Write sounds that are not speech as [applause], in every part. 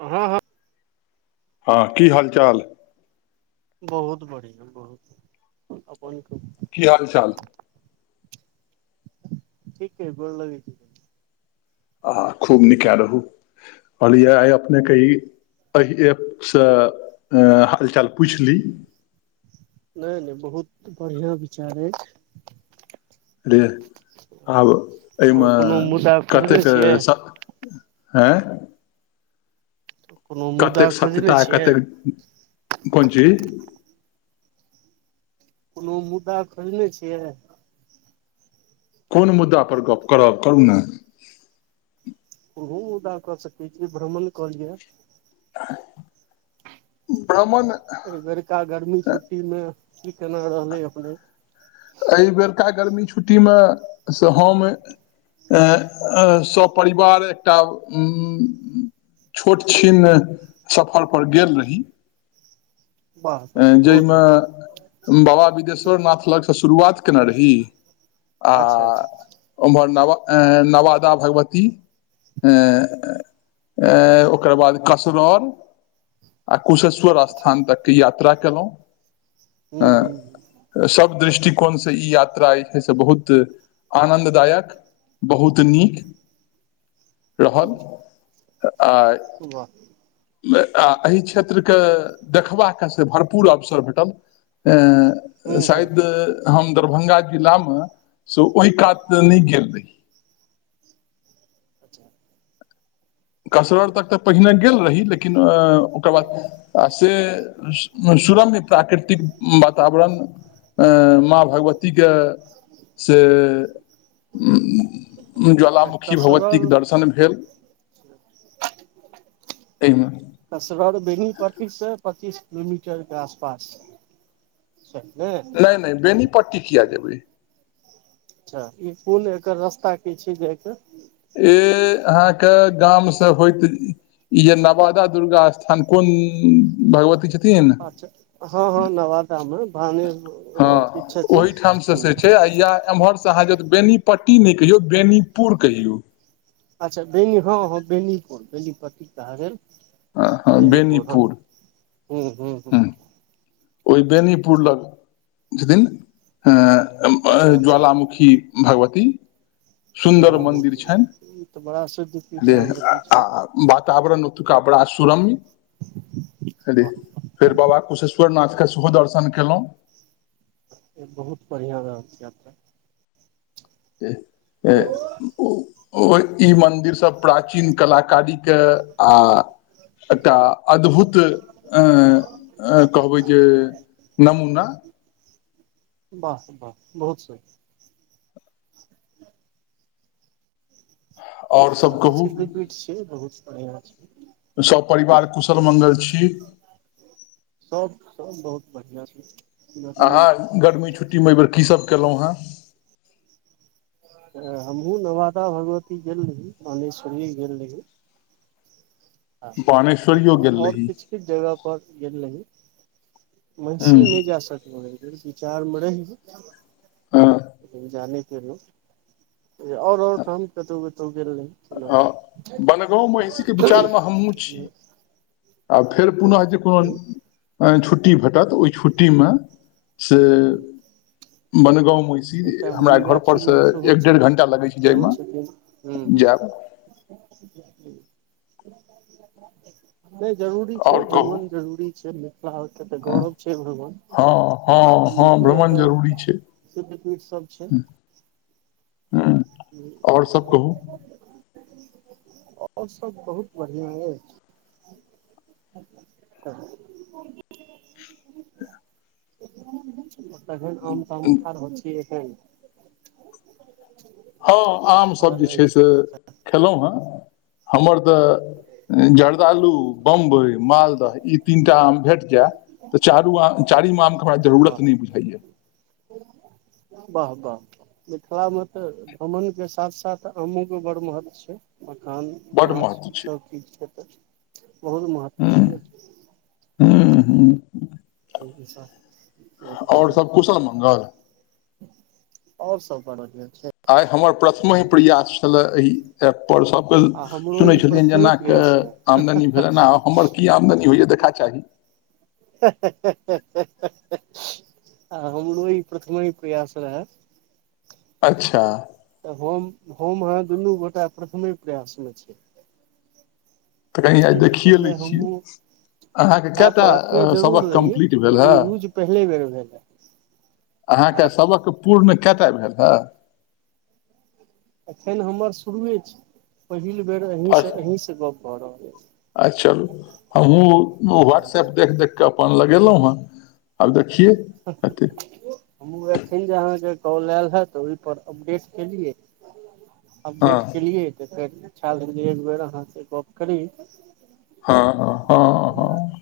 हँ हँ हँ की हाल चाल बहुत बढ़िआ बहुत अपन कहु की हाल चाल ठीक अइ गोर लगै छी आहा खूब निकए रहू कहलियै आइ अपने कही एहि ऐपसँ हालचाल पूछ ली नहि नहि बहुत बढ़िआँ विचार अछि रे आब आओर एहिमे कोनो मुद्दा खोजने कतेक छियै स हैय कोनो मुद्दा कतेक खोजने सत्यता छियै कतेक कोन चीज कोनो मुद्दा खोजने छियै कोन मुद्दा पर गप करब करू ने ओहु मुदा कऽ सकै छी भ्रमण कऽ लिय भ्रमण एहि बेरका गर्मी छुट्टीमे की केना रहलै अपने एहि बेरका गर्मी छुट्टी मे से हम एँ आ सपरिवार एकटा उ छोटछिन सफरपर गेल रही वाह वाह बहुत जहिमे बढ़िया बाबा बिदेश्वरनाथ लग सँ शुरुआत केने रही आ अच्छा अच्छा ओमहर नव नवादा भगवती एँ एँ ओकर बाद कसरर आ कुशेश्वर अच्छा स्थान तक यात्रा केलौ ह्म ह्म कोन से ई यात्रा अइ छै जे से बहुत आनन्ददायक बहुत नीक रहल हूँ आ वाह आ एहि क्षेत्रके देखबाक से भरपूर अवसर भेटल ए हूँ हूँ शायद हम दरभंगा जिला मे से ओहि कात नहि गेल रहि [inaudible] कसरर तक तऽ पहिने गेल रही लेकिन ओकर बाद से सू दुरम प्राकृतिक वातावरण अ माँ भगवती के से उम उम अच्छा ज्वालामुखी भगवतीके कसरल दर्शन भेल एहिमे कसरर बेनीपट्टी से पच्चीस किलोमीटर के आसपास छैन नै पटटी किया जेबै अच्छा ई कून एकर रास्ता की छै जाके ए अहाँके गाम से होइत इजे नवादा दुर्गा स्थान कोन इ भगवती छथि अच्छा हँ हँ नवादा मे भाने हँ किछ छथिन ओहिठाम से ह से छै आ य एमहर सहाज बेनीपट्टी नहि कहियौ बेनीपुर कहियौ अच्छा बेनी हँ हँ बेनीपुर बेनीपट्टी कहा गेल आ हँ बेनीपुर हू हू ह हँ ओहि बेनीपुर लग छथिन अ अच्छा अच्छा ज्वालामुखी भागवती तऽ सुन्दर मन्दिर ज्वालामुखी छैन ई तऽ बड़ा सिद्ध पीठ बेर आ भगवती आ छथि वातावरण ओतुका परासुरम्य रे वाह फेर बाबा कुशेश्वर नाथ के सेहो दर्शन केलौ बहुत बढ़िआँ रहल छै यात्रा ई मंदिर सब प्रचीन कला कादिक आ एकटा अद्भुत अ कहबै जे नमूना बाह बाह बहुत स आओर सब कहू िकड छै बहुत बढ़िआ [unintelligible] सपरिवार कुशल मङ्गल छी सब सब बहुत बढ़िआं छै गर्मी अहाँ गर्मी छुट्टीमे एहि बेेर कीसभ कयलौ है हमहुँ नवादा भगवती गेल रही कानेश्वरी गेल रही ह बानेश्वरियो गेल और रही किछ किछ जगह पर गेल रही महिसी नहि जा सकलै विचार मै रही जा नै गेलौ और और ठाम कतौ कतौ गेल रहि बनगाँव महिषी के विचार मे हम हमहु छी आ फेर पुनः जे कोनो हँ। छुट्टी छुट्टी भेटत ओहि छुट्टी मे से बनल महिसि एकटा हमरा घर पर मणिगाछी से लग सेहो एक डेर् छै घण्टा लगै छै जाइ सेहो मे छथिन हूँ हूँ जैब [unintelligible] नहि जरूरी छै आओर कहू भ्रमण जरूरी छै ले नहाउ तऽ त गौरब छै हयरो मे हँ आ हँ हँ निको भ्रमण एत जरूरी छै चित्रकुट सब छै ह्म और सब कहू और सब बहुत बढ़ियाँ अछि [inaudible] तहैन आम ताम खाँ रहल छि एखन हँ आमसब बनल जे छै से अछि खेलौ हे हमर तऽ जर्दालु बम्बई मालदह ई तीनटा आम भेट जाय तऽ चारू आम चारीम आम के हमरा जरूरत वाह नहि बुझाइया वाह वाह मिथिला में तऽ भ्रमण के साथ साथ आमो के बड़ महत्व छै मखान बड माछ महत्व सब चीज खेतै ह्म ह्म ह्म ह्म ठीक सर और सब कुशल मङगल और सब बड बढ़िया छै आइ हमर प्रथम प्रयास छल इ एप पर सबके आ हमरो सुने ई छलियनि जे प्रथमे एना के प्रयास रहै आमदनी भेल्हनि हें आ हमर की आमदनी होइया देख खा चाही हे हे हे हे हेहे हे आ हमरो इ प्रथमे ही प्रयास रहैै अच्छा तऽ हम हम आहाँ दुनू गोटा प्रथमे प्रयास में छि तऽ कनि आइ देखिए लै छियै अहाँके कए ऐप टा रखने जरूर सबक रही कम्प्लीट भेल हे लेकिन यूज पहिले बेर भेलै अहाँ के आब सबक पूर्ण कतय भेल हे एखन हमर शुरुए छी पहिल बेर अही सँ अहीँ सँ गप भऽ रहल अछि अछा चलू हमहुूँ व्हाट्सऐप अछि देख देख क अपन लगेलहुँं हेँ आब देख हमू एखइन जे अहाँ के कॉल आयल हैतऽ ओहिप अपडेट केलियै हँ अपडेट केलियै तऽ फेर इच्छा भेल जे एक बेर अहां से गप करी हँ हँ हँ हँ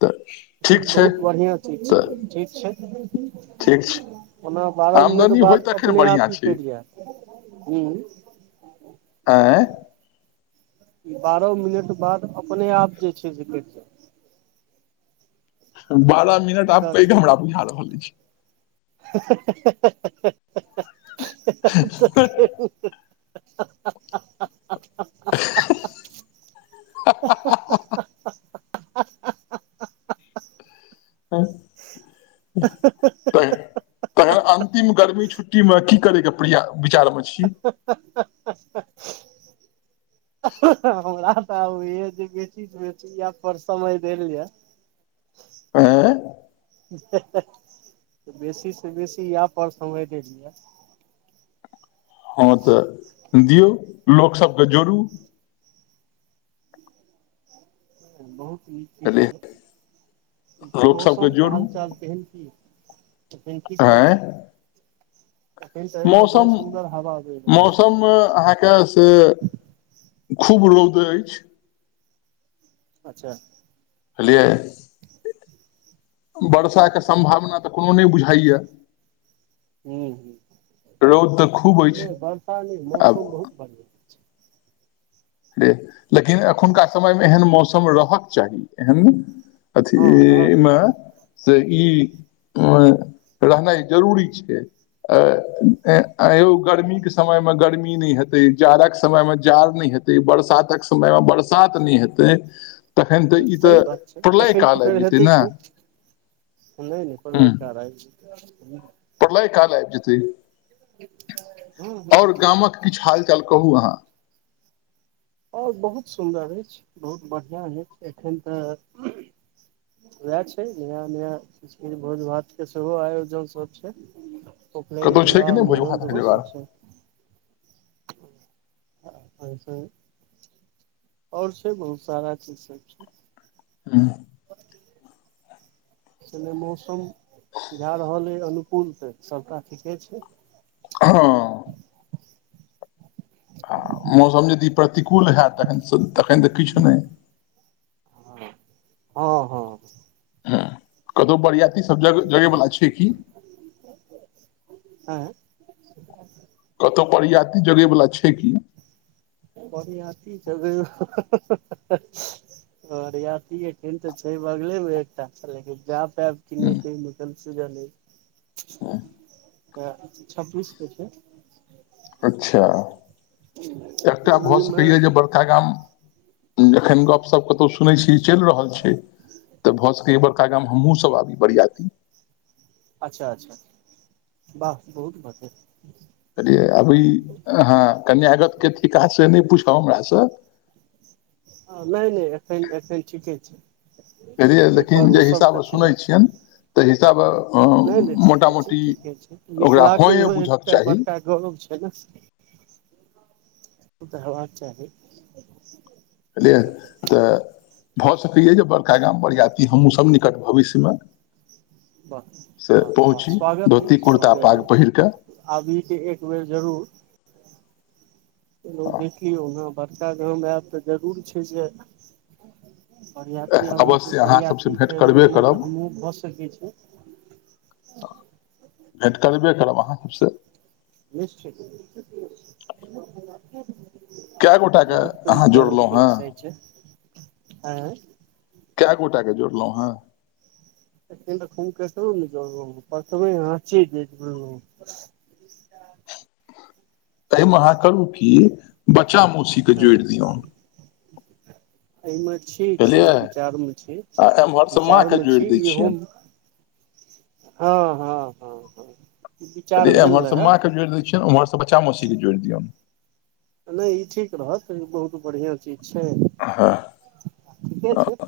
तऽ ठीक लेकिन छै बहुत बढ़िआँ चीज तऽ छै ठीक छै ठीक छै ओना बारह मिनट आमदनी होय बाद तखन अपने बढ़िआँ आप इ छै कटि जायत हूं एं बारहो मिनट बाद अपने आप जे छै से कटि जाय बारह मिनट आब एकर पैघ हमरा बुझा रहल अछि [inaudible] हा हा हा हा [inaudible] [inaudible] हँ [unintelligible] तखन अंतिम गर्मी छुट्टी में की करैके प्रया विचार में छी हमरा तऽ आब होइया जे बेसी स बेसी एह परसमय देल जाय एं बेसी से बेसी इएह पर समय देल जए हँ तऽ दियौ लोकसभके जोड़ू बहुत नीक चीज रेह छै लोकसभकेँ मौसम के जोड़ू हाल चाल केहन की तखिन कि कहै आँय छै मौसम बहि रहल अछि मौसम अहाँ के से खूब रौद अछि अच्छा बुझलियै वर्षाके सम्भावना तऽ कोनो नहि बुझाइए हूं हूं रौद तऽ खूब नै अछि बर्षा नै आब मौसम बहुत बढ़िआँ र लेकिन एखनुका समय में एहन मौसम रहक चाही एहन हँ अथी रहक में चाही से ई अ रहनाइ जरूरी छै अ यौ गर्मी के समय मे गर्मी नहि हेतै जाड़क समय में जाड़ नहि हेतै बरसातक समय में बरसात नहि हेतै तखन तऽ ई तऽ सही बात छै प्रलय तखन काल आबि फेर जेतै हेतै ने की नहि नहि प्रलय ह काल आबि प्रलय काल आबि जेतै हूं आओर हूं गामक किछु हाल चाल कहू अहाँ आओर बहुत सुन्दर अछि बहुत बढ़िआँ अछि एखन तऽ उएह छै नया नया किछ किछ भोज भातके सेहो आयोजन सब छै उपनयन कतहु छै कि विवाह नहि भोज मुड़न भातक तहो जोगाड़ सब छै आ संग संग और छै बहुत सारा चीज सब छै से नहि मौसम बुझा रहल अइ अनुकूल तऽ सबटा ठीके छै हँ [inaudible] मौसम यदि प्रतिकूल हैत तखनसन तखन तऽ किछ नहि हँ हँ हँ कतौ बरियाती सब जग जगैवला छै की [inaudible] कतहु बरियाती जगैवला छै की बरियाती जगै बरियाती एखन तऽ छै बगले मे एकटा छै लेकिन जा पैब की नहि तहिमे कन्फ्यूजन अइ तऽ छब्बीस के छै अच्छा एकटा भऽ ओहिमे सकैएा जे बड़का गाम जखन गपशप कतहु सुनै छी चैल रहल छै तऽ भऽ सकैए बड़का गाँम हमहूँ सब आबी बरियाती अच्छा अच्छा वाह बहुत बाते कहलियै अभी हँ कन्यागत के थिका से नहि पूछब हमरा सँ [inaudible] नहि नहि एतै एतै ठीके छै कहलियै एहिपर लेकिन जे ओसभ हिसाब सँ कथी सुनै लए छियन ताहि हिसाब नहि नहि मोटा ठीके छै मोटी ठीके छै ओकरा हँ मिथिलाके ए इहो बुझक एकटा चाही बड़का गौरव छै ने [inaudible] रहबाक चाही अलियएै तऽ भऽ सकैए जे बड़का गाम बरियाती हमहूँसब निकट भविष्य मे वाह वाह वाह स्वागत धोती अछि कुर्ता स्वागत पाग पहिर कऽ अछि आबी के एक बेर जरूर लोक देखियौ ओहना बड़का गाम आयब तऽ जरूर छै जे बरियती हमहुँ के अवश्य अहाँ सभसँ सरियाती भेँट के करबे रूपमे तऽ करब हमहूँ भऽ सकै छै भेट करबे करब अहाँ सभ सँ निश्चित कए गोटाके बहुत अहाँ जोड़लौ हेँ आँ कए गोटे जोड़लौ हैं एखन तो खुमककेकरो नहि जोड़लौ हैजल ब प्रथम हच [inaudible] एहिमे अहाँ करू कि बच्चा मौसी केँ हँ जोइड़ दियौन एहिमे छी छी बुझलियै विचार मे छी आ एम्हरसँ विचार माँके मे जोड़ि छी दै इहो छियनि हँ हँ हँ हँ विचार कहे भेल एम्हरसे रहए माँके जोइड़ दै छियनि ओम्हरसे बच्चा मौसीके जोइड़ दियौन नहि ई ठीक रहत ई बहुत बढ़िआं चीज छै हँ ठीके छै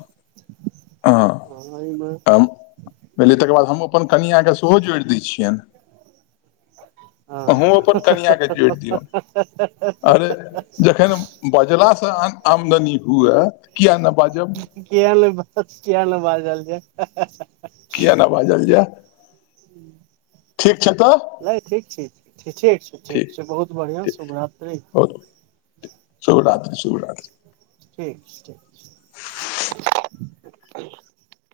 हँ एहिमे तम पहिले तकर बाद हम अपन कनिआके सेहो जोइड़ दै छियैन हँ अहूँ अपन कनिआँ के जोइड़ दियौन अरे जखन बजला सँ अन आमदनी हुए किया न किया नै बात किया नै बाजल जे किया ने बाजल जा [inaudible] नै ठीक छै ठीक छै ठीक छै बहुत बढ़िआँ शुभरात्रि शुभरात्रि शुभरात्रि छै ठीक छै [inaudible]